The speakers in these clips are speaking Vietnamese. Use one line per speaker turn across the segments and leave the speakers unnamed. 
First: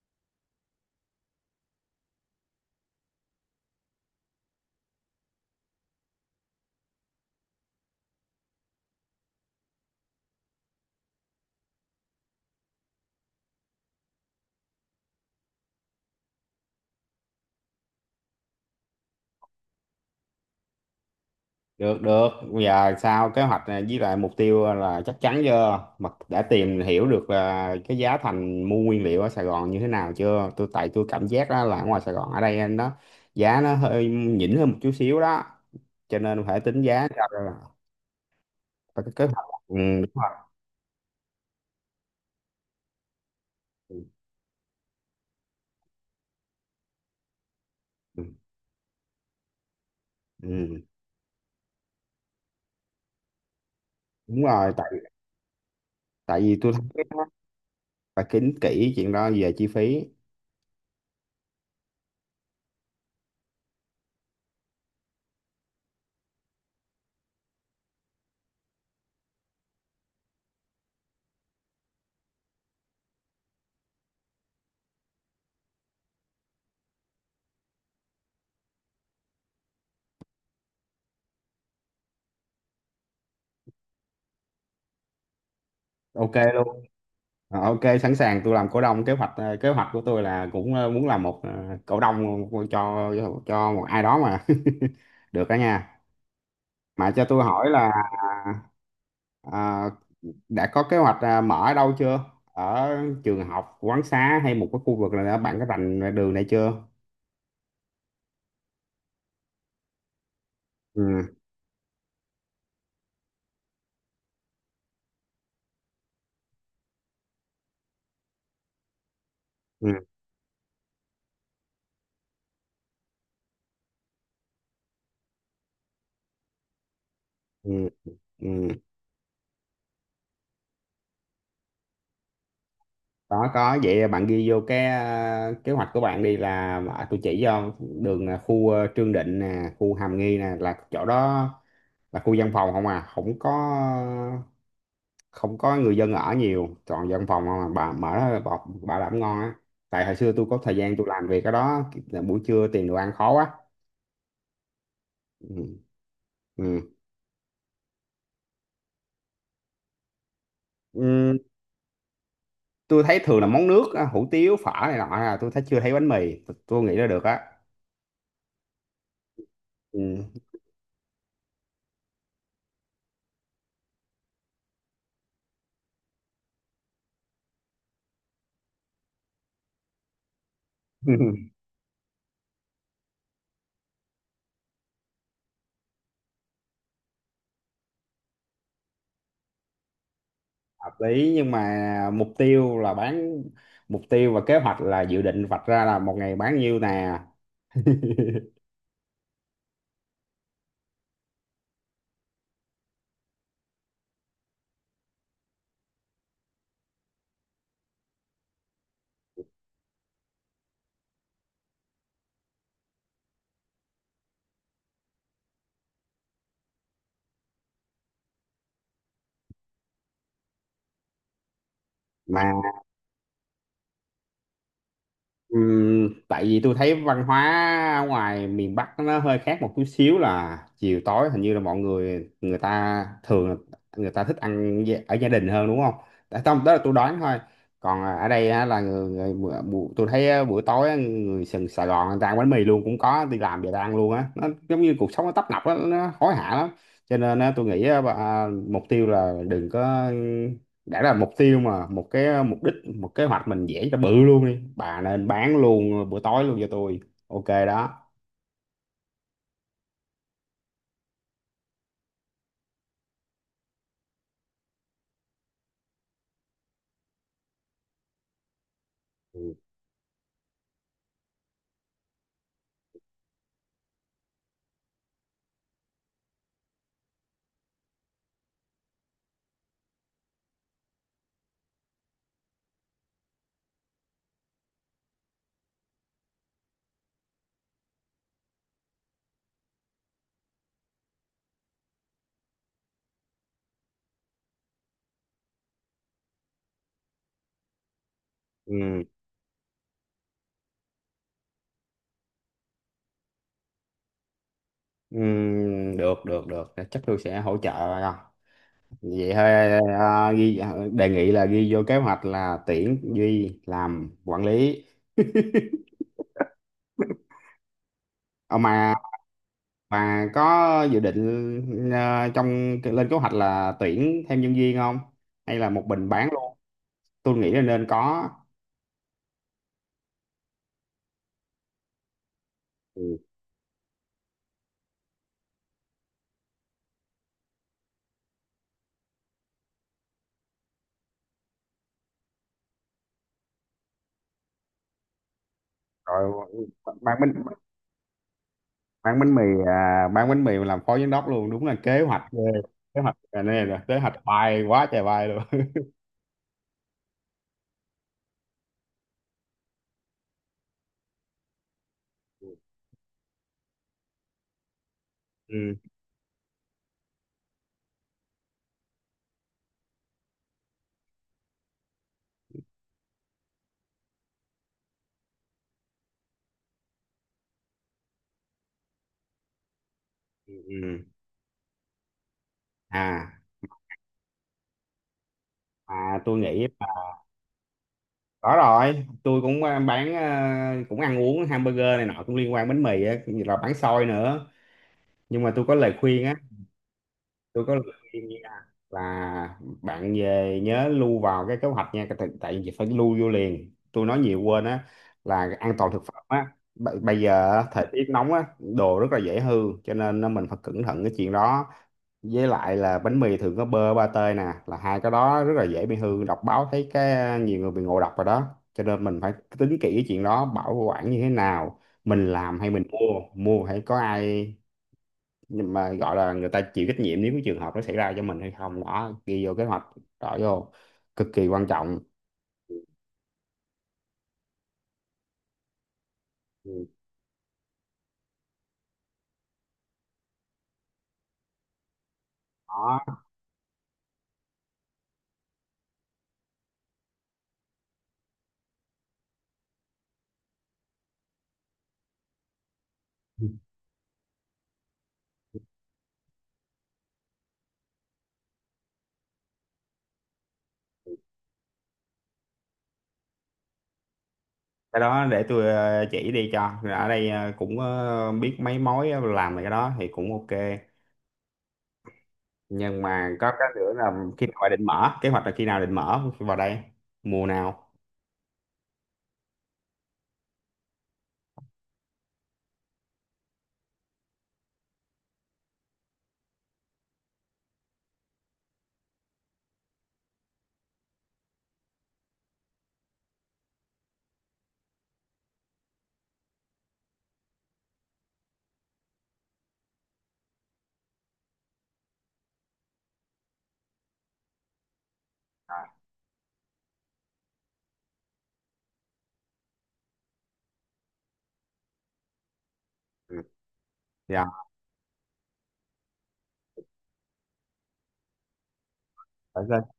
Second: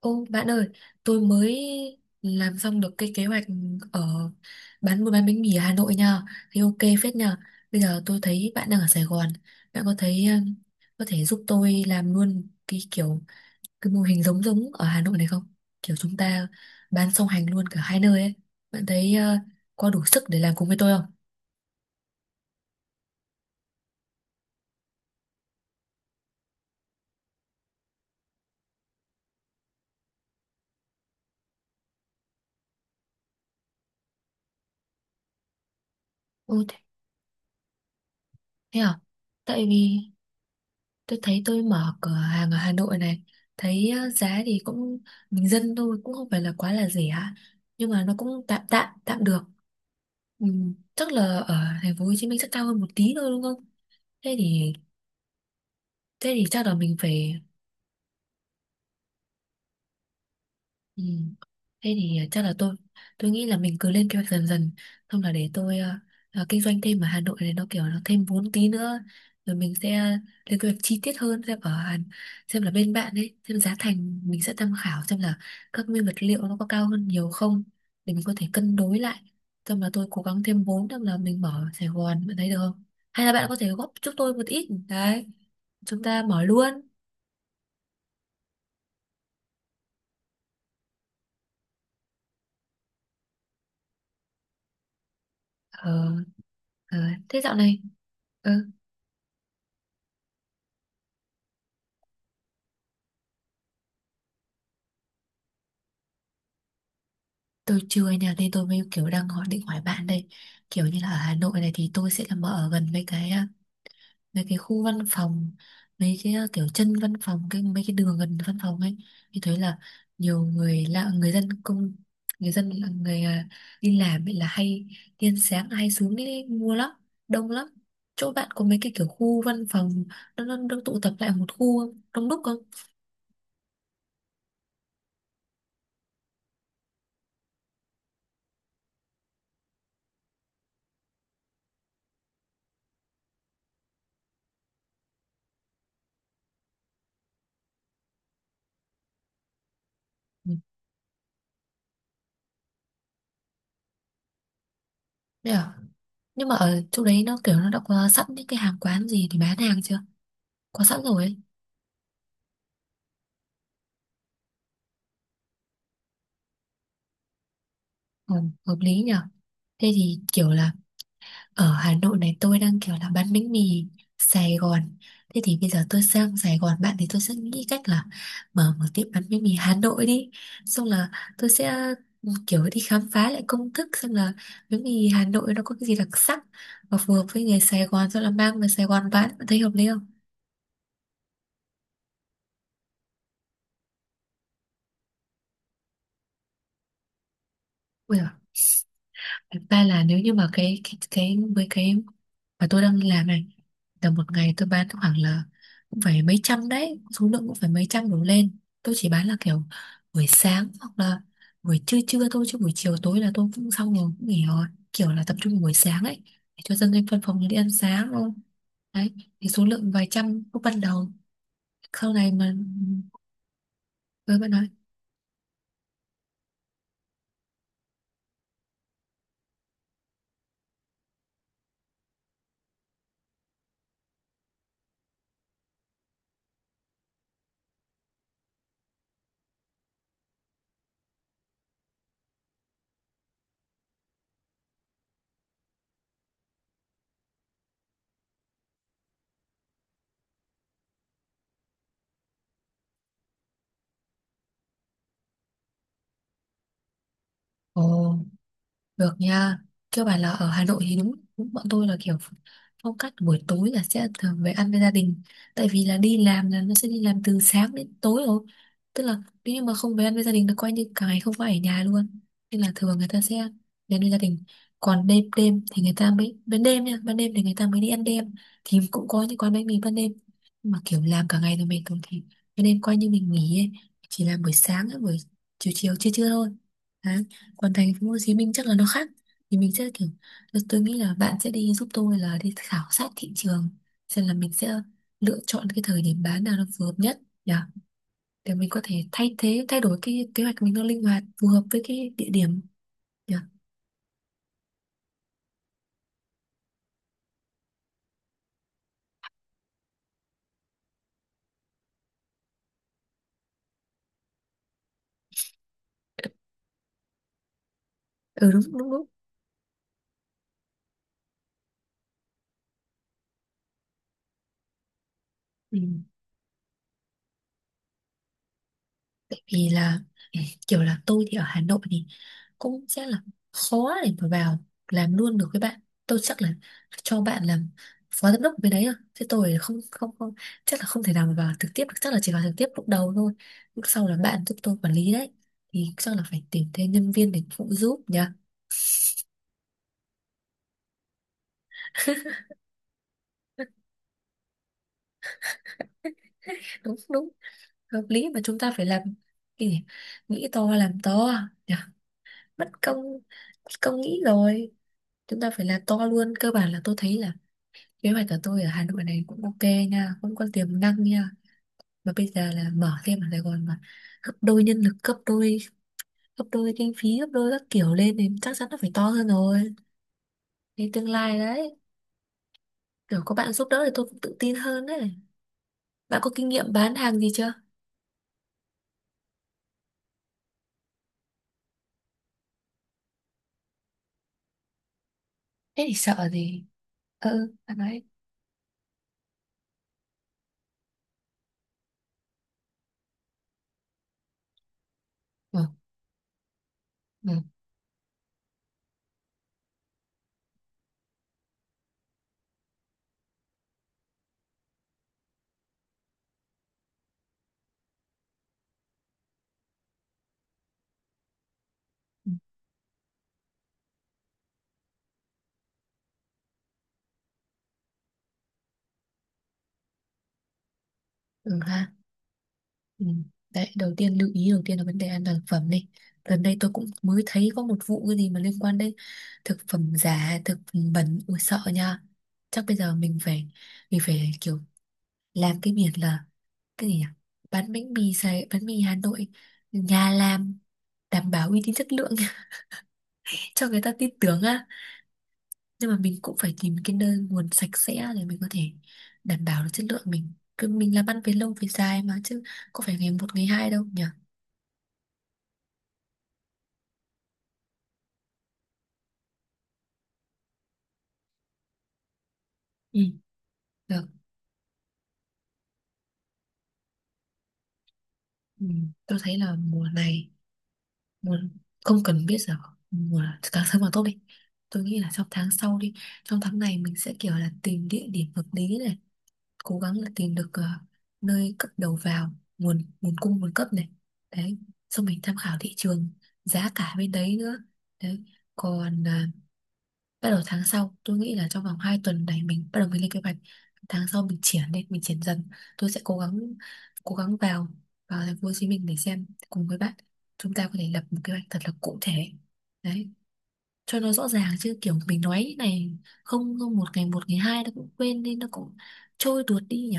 Ô bạn ơi, tôi mới làm xong được cái kế hoạch ở bán buôn bán bánh mì ở Hà Nội nha. Thì ok phết nha. Bây giờ tôi thấy bạn đang ở Sài Gòn, bạn có thấy có thể giúp tôi làm luôn cái kiểu cái mô hình giống giống ở Hà Nội này không? Kiểu chúng ta bán song hành luôn cả hai nơi ấy. Bạn thấy có đủ sức để làm cùng với tôi không?
Được được, giờ sao kế hoạch này với lại mục tiêu là chắc chắn chưa mà đã tìm hiểu được là cái giá thành mua nguyên liệu ở Sài Gòn như thế nào chưa? Tại tôi cảm giác đó là ở ngoài Sài Gòn ở đây nó giá nó hơi nhỉnh hơn một chút xíu đó, cho nên phải
Ừ, thế
tính giá cho ra là-
thế à?
phải có kế hoạch,
Tại vì
đúng rồi.
tôi thấy tôi mở cửa hàng ở Hà Nội này, thấy
Ừ,
ờ, giá thì cũng bình dân thôi, cũng không phải là quá là rẻ, nhưng mà nó
ừ,
cũng tạm tạm tạm được, ừ,
ừ,
chắc là ở thành phố Hồ Chí Minh sẽ cao hơn một tí thôi đúng không. Thế
đúng
thì
rồi. tại
thế
tại
thì
vì
chắc
tôi
là
thấy
mình
cái đó
phải...
phải tính kỹ chuyện đó về chi phí.
Ừ. Thế thì chắc là tôi nghĩ là mình cứ lên kế hoạch dần dần, xong là để tôi kinh doanh thêm ở Hà Nội này, nó kiểu nó thêm vốn tí nữa rồi mình sẽ lên kế hoạch chi tiết hơn, xem ở Hàn, xem là bên bạn ấy, xem giá thành mình sẽ tham khảo xem là các nguyên vật liệu nó có cao hơn nhiều không, để mình có thể cân đối lại, xong là tôi cố gắng thêm vốn xong là mình mở ở Sài Gòn, bạn thấy được không, hay là bạn có thể góp giúp tôi một ít đấy, chúng ta
Ok.
mở luôn.
Ok, sẵn sàng. Tôi làm cổ đông. Kế hoạch kế hoạch của tôi là cũng muốn làm một cổ đông cho một ai đó mà được đó nha.
ờ, ờ,
Mà cho
Thế
tôi
dạo
hỏi
này,
là
ừ.
à, đã có kế hoạch mở ở đâu chưa? Ở trường học, quán xá hay một cái khu vực là bạn có rành đường này chưa?
Tôi chưa anh ạ, nên tôi mới kiểu đang hỏi, định hỏi bạn đây. Kiểu như là ở Hà
ừ,
Nội này thì tôi sẽ là mở ở gần mấy cái mấy cái khu văn phòng, mấy cái kiểu chân văn phòng, cái mấy cái đường gần văn phòng ấy, thì thấy là
ừ,
nhiều người lạ, người dân công, người dân là người đi làm ấy là hay tiên sáng hay xuống đi mua lắm, đông lắm.
ừ, ừ.
Chỗ bạn có
ừ.
mấy cái kiểu khu văn phòng, nó tụ tập lại một khu không? Đông đúc không?
Có, vậy bạn ghi vô cái kế hoạch của bạn đi là tôi chỉ cho đường. Ờ, Khu Trương Định nè, khu Hàm Nghi nè, là chỗ đó là khu dân phòng không à, không có, không có người dân ở nhiều, toàn dân phòng không à. Bà mở đó bà làm ngon á. Tại hồi xưa tôi
Ừ.
có thời gian tôi làm việc ở đó là buổi trưa tìm đồ ăn khó quá.
Đấy
ừ.
à? Nhưng mà ở
Ừ.
chỗ đấy nó kiểu nó đã có sẵn những cái hàng quán gì thì bán hàng chưa? Có sẵn rồi ấy.
Ừ. tôi thấy thường là món nước á, hủ tiếu phở này nọ, là tôi thấy chưa thấy bánh mì. Tôi nghĩ là được á.
Ừ, hợp lý nhở. Thế
ừ.
thì kiểu là ở Hà Nội này tôi đang kiểu là bán bánh mì Sài Gòn, thế thì bây giờ tôi sang Sài Gòn bạn thì tôi sẽ nghĩ cách là mở một tiệm bán bánh mì Hà Nội đi, xong là tôi sẽ, ừ, kiểu đi khám phá lại công thức xem là bánh mì Hà Nội nó có cái gì đặc sắc và phù hợp với người Sài Gòn rồi là mang về Sài Gòn bán, bạn thấy hợp lý không?
Hợp lý, nhưng mà mục tiêu là bán, mục tiêu và kế hoạch là dự định vạch ra là một ngày bán nhiêu nè.
Ui giời, thật ra là nếu như mà cái với cái và tôi đang đi làm này, tầm một ngày tôi bán khoảng là cũng phải mấy trăm đấy, số lượng cũng phải mấy trăm đổ lên. Tôi chỉ bán là kiểu buổi sáng hoặc là buổi trưa trưa thôi, chứ buổi chiều tối là tôi cũng xong rồi, cũng nghỉ rồi, kiểu là tập trung vào buổi sáng ấy để cho dân lên văn phòng đi ăn sáng thôi. Đấy, thì số lượng vài trăm lúc ban đầu, sau này
mà
mà với bạn nói...
Tại vì tôi thấy văn hóa ở ngoài miền Bắc nó hơi khác một chút xíu, là chiều tối hình như là mọi người, người ta thường là người ta thích ăn ở gia đình hơn đúng không? Tại không, đó là tôi đoán thôi. Còn ở đây á, là người, tôi thấy á, buổi tối á, người sừng Sài Gòn người ta ăn bánh mì luôn, cũng có đi làm về ta ăn luôn á. Nó giống như cuộc sống nó tấp nập á, nó hối hả lắm. Cho nên á, tôi nghĩ á, bà- mục tiêu là đừng có, đã là mục tiêu mà, một cái mục đích, một kế hoạch mình vẽ cho bự luôn đi bà, nên bán luôn bữa tối luôn cho tôi. Ok đó.
Ồ, được nha. Cơ bản là ở Hà Nội thì đúng, đúng bọn tôi là kiểu phong cách buổi tối là sẽ thường về ăn với gia đình. Tại vì là đi làm là nó sẽ đi làm từ sáng đến tối rồi. Tức là
ừ.
nếu như mà không về ăn với gia đình là coi như cả ngày không phải ở nhà luôn. Nên là thường người ta sẽ về ăn với gia đình. Còn đêm đêm thì người ta mới, ban đêm nha, ban đêm thì người ta mới đi ăn đêm. Thì cũng có những quán bánh mì ban đêm. Nhưng mà kiểu làm cả ngày rồi mệt rồi thì ban đêm coi như mình nghỉ ấy. Chỉ làm buổi sáng, buổi chiều chiều chưa chưa thôi, còn thành phố Hồ Chí Minh chắc là nó khác, thì mình sẽ kiểu, tôi nghĩ là bạn sẽ đi giúp tôi là đi khảo sát thị trường, xem là mình sẽ lựa chọn cái thời điểm bán nào nó phù hợp nhất nhỉ, để mình có
Ừ.
thể thay đổi cái kế hoạch mình, nó linh hoạt phù hợp với cái địa điểm nhỉ.
Ừ. Được được được, chắc tôi sẽ hỗ trợ bà vậy thôi. Ghi đề nghị là ghi vô kế hoạch là tuyển Duy làm quản lý.
Ừ,
Ờ,
đúng đúng
mà
đúng
bà có dự định trong lên kế hoạch là tuyển thêm nhân viên không, hay là
Ừ.
một mình bán luôn? Tôi nghĩ là nên có.
Tại vì là, ừ, kiểu là tôi thì ở Hà Nội thì cũng sẽ
Ừ.
là khó để mà vào làm luôn được với bạn. Tôi chắc là cho bạn làm phó giám đốc bên đấy rồi. Thế tôi không không không chắc là không thể nào mà vào trực tiếp được. Chắc là chỉ vào trực tiếp lúc đầu thôi. Lúc sau là bạn giúp tôi quản lý đấy. Thì chắc là phải
Rồi
tìm thêm nhân
bạn
viên
mình
để phụ giúp nhỉ.
bán bánh mì, bán bánh mì mà làm phó giám đốc luôn, đúng là kế hoạch ghê. Kế hoạch này là kế hoạch bay quá trời bay luôn.
Đúng đúng, hợp lý, mà chúng ta phải làm cái gì? Nghĩ to làm to nhỉ. Mất công mất công nghĩ rồi. Chúng ta phải
ừ,
làm to luôn. Cơ bản là tôi thấy là kế hoạch của tôi ở Hà Nội này cũng ok nha, cũng có tiềm năng nha. Mà bây giờ là mở thêm ở Sài Gòn mà gấp đôi nhân lực, gấp đôi kinh phí, gấp đôi các kiểu lên thì chắc chắn nó phải to hơn rồi.
ừ.
Thì
ừ.
tương lai đấy, kiểu có
à
bạn giúp đỡ thì tôi cũng tự tin hơn đấy. Bạn có
tôi
kinh
nghĩ
nghiệm bán
là-
hàng gì chưa?
có rồi. Tôi cũng bán cũng ăn uống hamburger này nọ, cũng liên quan bánh mì á, cũng như là bán xôi nữa. Nhưng mà tôi có
Thế
lời
thì
khuyên
sợ
á,
gì? Ừ,
tôi có
bạn
lời
nói.
khuyên nha, là bạn về nhớ lưu vào cái kế hoạch nha, tại vì phải lưu vô liền, tôi nói nhiều quên á, là
Ừ,
an toàn thực phẩm á. B- bây
ừ,
giờ á, thời tiết nóng á, đồ rất là dễ hư, cho nên á, mình phải cẩn thận cái chuyện đó. Với lại là bánh mì thường có bơ ba tê nè, là hai cái đó rất là dễ bị hư, đọc báo thấy cái nhiều người bị ngộ độc rồi đó, cho nên mình phải tính kỹ cái chuyện đó, bảo quản như thế nào, mình
ừ,
làm hay mình mua, mua phải có ai nhưng mà gọi là người ta chịu trách nhiệm nếu cái trường hợp nó xảy ra cho mình hay không. Đó, ghi vô kế hoạch, rõ vô, cực kỳ
ừ
quan
ha.
trọng.
Ừ. Đấy, đầu tiên lưu ý đầu tiên là vấn đề an toàn thực phẩm đi. Gần đây tôi cũng
Ừ.
mới thấy có một vụ cái gì mà liên quan đến thực phẩm giả, thực phẩm bẩn, ui sợ nha. Chắc bây giờ
Đó,
mình phải kiểu làm cái biển là cái gì nhỉ? Bán bánh mì Sài, bánh mì Hà Nội nhà làm đảm bảo uy tín chất lượng cho người ta tin tưởng á. Nhưng mà mình cũng phải tìm cái nơi nguồn sạch sẽ để mình có thể đảm bảo được chất lượng mình. Cứ mình làm ăn về lâu về dài mà chứ có phải ngày một ngày hai đâu nhỉ?
cái đó để tôi chỉ đi cho. Rồi ở đây cũng biết mấy mối làm về cái đó thì cũng ok.
Ừ.
Nhưng mà có cái nữa
Được.
là khi nào định mở, kế hoạch là khi nào định mở vào đây, mùa nào?
Ừ, tôi thấy là mùa này, mùa, không cần biết giờ mùa, càng sớm càng tốt đi, tôi nghĩ là trong tháng sau đi, trong tháng này mình sẽ kiểu là tìm địa điểm hợp lý này, cố gắng là tìm được ờ, nơi cất đầu vào, nguồn nguồn cung nguồn cấp này, đấy, xong mình tham khảo thị trường giá cả bên đấy nữa. Đấy, còn bắt đầu tháng sau tôi nghĩ là trong vòng 2 tuần này mình bắt đầu mình lên kế hoạch, tháng sau mình triển lên mình triển dần, tôi sẽ cố gắng vào, vào thành phố Hồ Chí Minh để xem cùng với bạn, chúng ta có thể lập một kế hoạch thật là cụ thể, đấy,
Ừ.
cho nó rõ
dạ.
ràng chứ kiểu mình nói như này không không, một ngày một ngày hai nó cũng quên đi, nó cũng trôi tuột đi nhỉ.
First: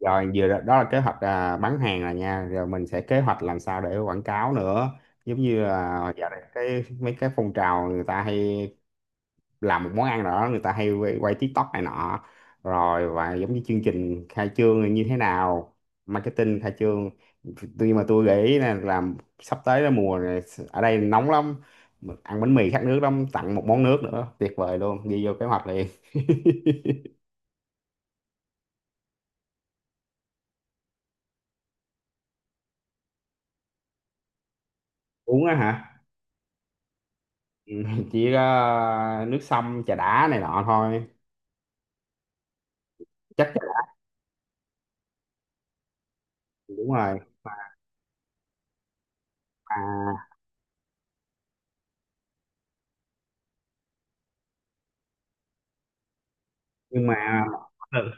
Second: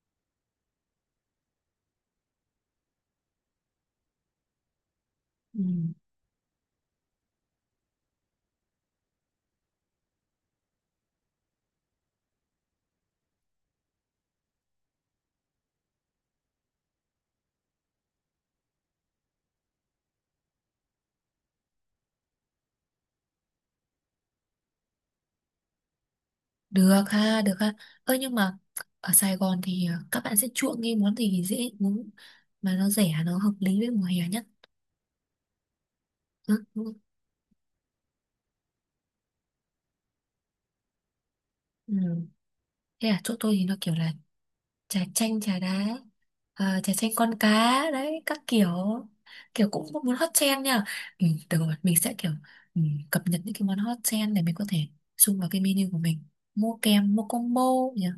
Rồi vừa đó, đó là kế hoạch bán hàng rồi nha, rồi mình sẽ kế hoạch làm sao để quảng cáo nữa, giống
Ừ.
như là giờ này cái mấy cái phong trào người ta hay làm một món ăn nào đó, người ta hay quay TikTok này nọ, rồi và giống như chương trình khai trương như thế nào, marketing khai trương. Tuy mà tôi nghĩ là làm sắp tới là mùa này ở đây nóng lắm, ăn bánh mì khát nước lắm, tặng một món nước nữa tuyệt vời luôn, ghi vô kế hoạch liền.
Được ha, được ha. Ơ nhưng mà ở Sài Gòn thì ờ, các bạn sẽ chuộng cái món gì dễ uống mà nó rẻ, nó hợp lý với mùa hè nhất.
Uống á hả?
Ừ.
Ừ, chỉ có nước sông trà đá này nọ thôi.
Ừ. Thế à, chỗ
Chắc
tôi thì
chắn.
nó kiểu là trà chanh, trà đá, à,
Đúng
trà chanh
rồi.
con cá, đấy, các kiểu, kiểu cũng có muốn
à,
hot trend nha. Ừ, được rồi, mình sẽ kiểu, ừ, cập nhật những cái món hot trend để mình có thể xung vào cái menu của mình. Mua
nhưng
kèm, mua
mà
combo
mỗi
nhỉ.
lần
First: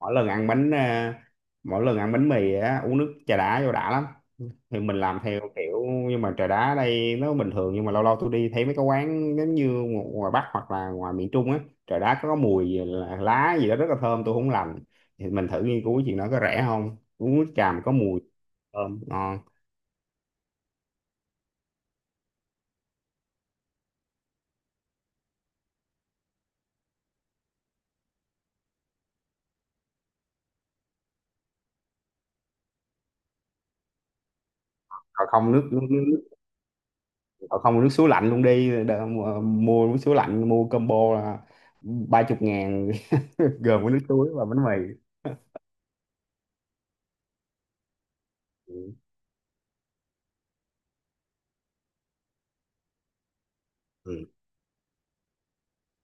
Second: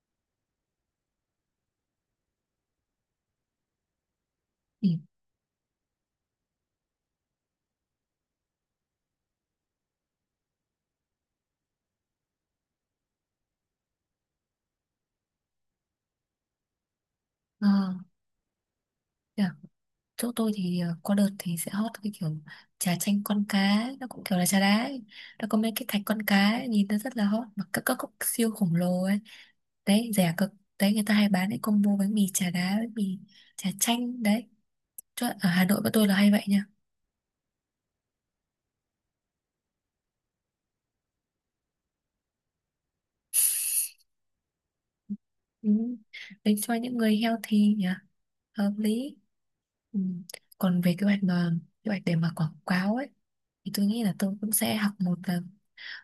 mỗi lần ăn bánh à, mỗi lần ăn bánh mì á uống nước trà đá vô đã lắm. Thì
Ừ,
mình làm theo kiểu, nhưng mà trà đá ở đây nó bình thường, nhưng mà lâu lâu tôi đi thấy mấy cái quán giống như ngoài Bắc hoặc là ngoài miền Trung á, trà đá có mùi gì là lá gì đó rất là thơm, tôi không lành. Thì mình thử nghiên cứu chuyện đó, có rẻ không, uống nước
ờ,
trà mà có mùi thơm ngon.
thế à, chỗ tôi thì ờ, có đợt thì sẽ hot cái kiểu trà chanh con cá, nó cũng kiểu là trà đá ấy. Nó có mấy cái thạch con cá ấy, nhìn nó rất là hot, mà các cốc siêu khổng lồ ấy. Đấy rẻ cực, đấy người ta hay bán cái combo bánh mì chả đá, bánh mì chả chanh đấy, cho
Còn
ở
không
Hà Nội
nước,
bọn tôi là hay vậy nha.
Ờ, không, nước suối lạnh luôn đi. Đ- mua nước suối lạnh, mua combo là 30.000 gồm có nước suối và bánh mì.
Ừ. Đấy cho những người healthy nhỉ, hợp
ừ.
lý. Ừ. Còn về kế hoạch mà kế hoạch để mà quảng cáo ấy, thì tôi nghĩ là
Ừ.
tôi cũng sẽ học một là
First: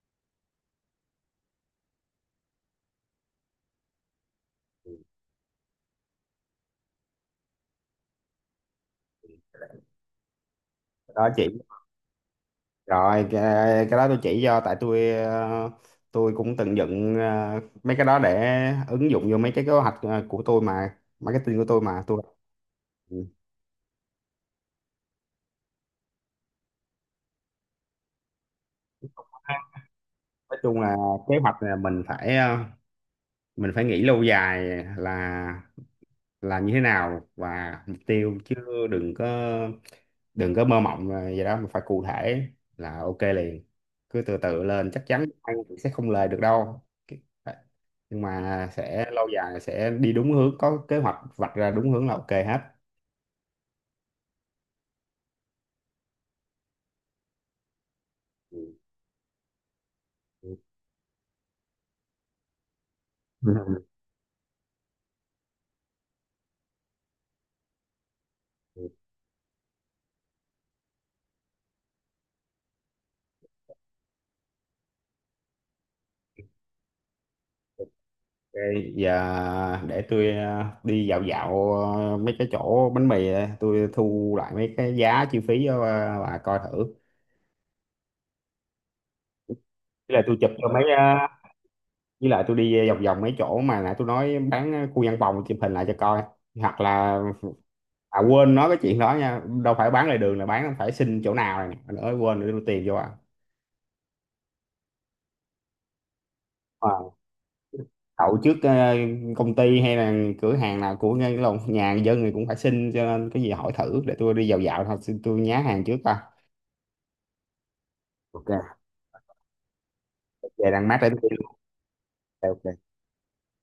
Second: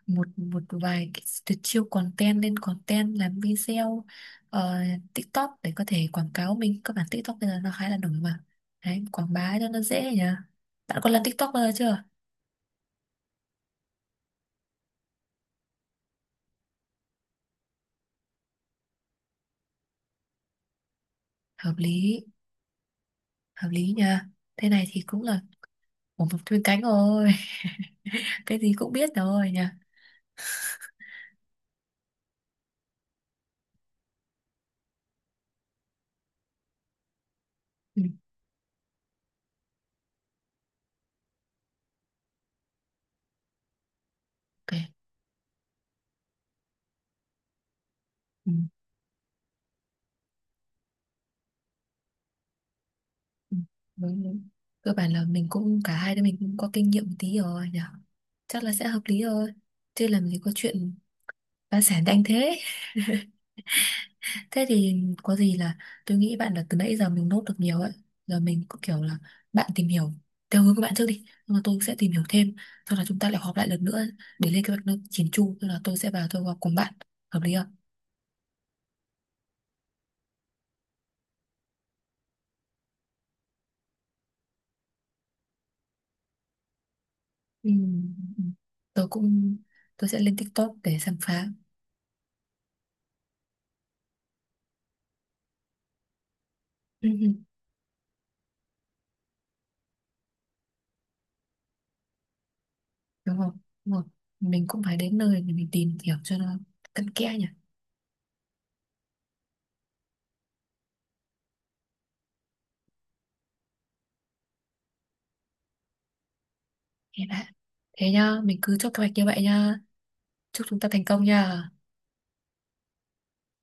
một một vài cái tuyệt chiêu content, lên content làm video ờ, TikTok để có thể quảng cáo mình, các bạn TikTok bây giờ nó khá là nổi mà. Đấy quảng bá cho nó dễ nhỉ. Bạn có làm
Đó chị.
TikTok bao giờ chưa?
rồi cái, cái đó tôi chỉ cho, tại tôi tôi cũng từng dựng mấy cái đó để ứng dụng vô mấy cái kế hoạch của tôi mà, marketing của
Hợp
tôi mà tôi.
lý,
ừ.
hợp lý nha. Thế này thì cũng là một mục chuyên cánh rồi cái gì cũng biết rồi nha.
Nói chung là kế hoạch là mình phải mình phải nghĩ lâu dài, là là như thế nào và mục
Ừ,
tiêu chứ, đừng có, đừng có mơ mộng là vậy đó, mà phải cụ thể là ok liền. Cứ từ từ
ok.
lên, chắc chắn ăn cũng sẽ không lời được đâu. Cái- nhưng
Ừ,
mà sẽ lâu dài, sẽ đi đúng hướng, có kế hoạch vạch ra đúng hướng là ok hết.
ừ, đúng, đúng. Cơ bản là mình cũng cả hai đứa mình cũng có kinh nghiệm một tí rồi nhỉ,
Ừ.
chắc là sẽ hợp lý thôi, chứ làm gì có chuyện phá sản nhanh thế.
Ừ.
Thế thì có gì là tôi nghĩ bạn là từ nãy giờ mình nốt được nhiều ấy, giờ mình cứ kiểu là bạn tìm hiểu theo hướng của bạn trước đi, nhưng mà tôi sẽ tìm hiểu thêm, sau đó chúng ta lại họp lại lần nữa để lên kế hoạch nó chỉn chu, tức là tôi sẽ vào tôi họp cùng bạn, hợp lý không?
ok. Giờ để tôi đi dạo dạo mấy cái chỗ bánh mì, tôi thu lại mấy cái giá chi phí cho bà coi thử.
Ừ. Ừ. Tôi cũng, tôi
với
sẽ
lại
lên
tôi chụp cho
TikTok
mấy
để
ờ,
khám phá.
với lại tôi đi vòng vòng mấy chỗ mà nãy tôi nói bán khu văn phòng, chụp hình lại cho coi. Hoặc
Ừ.
là,
Ừ,
à, quên nói cái chuyện đó nha, đâu phải bán lề đường là bán, phải xin chỗ nào này nè nữa, quên nữa, đưa tiền vô à.
đúng không, đúng không, mình cũng phải đến nơi để mình tìm hiểu cho nó cặn
Ờ,
kẽ nhỉ.
đậu trước công ty hay là cửa hàng nào, của ngay cái lồng nhà dân thì cũng phải xin, cho nên cái gì hỏi thử, để tôi đi dạo dạo thôi, xin tôi nhá hàng trước coi.
Thế đã, thế nhá mình cứ
Ok.
chốt kế hoạch như vậy nhá, chúc
Về
chúng ta
đang mát
thành
đến
công
tôi.
nhá.
Ok.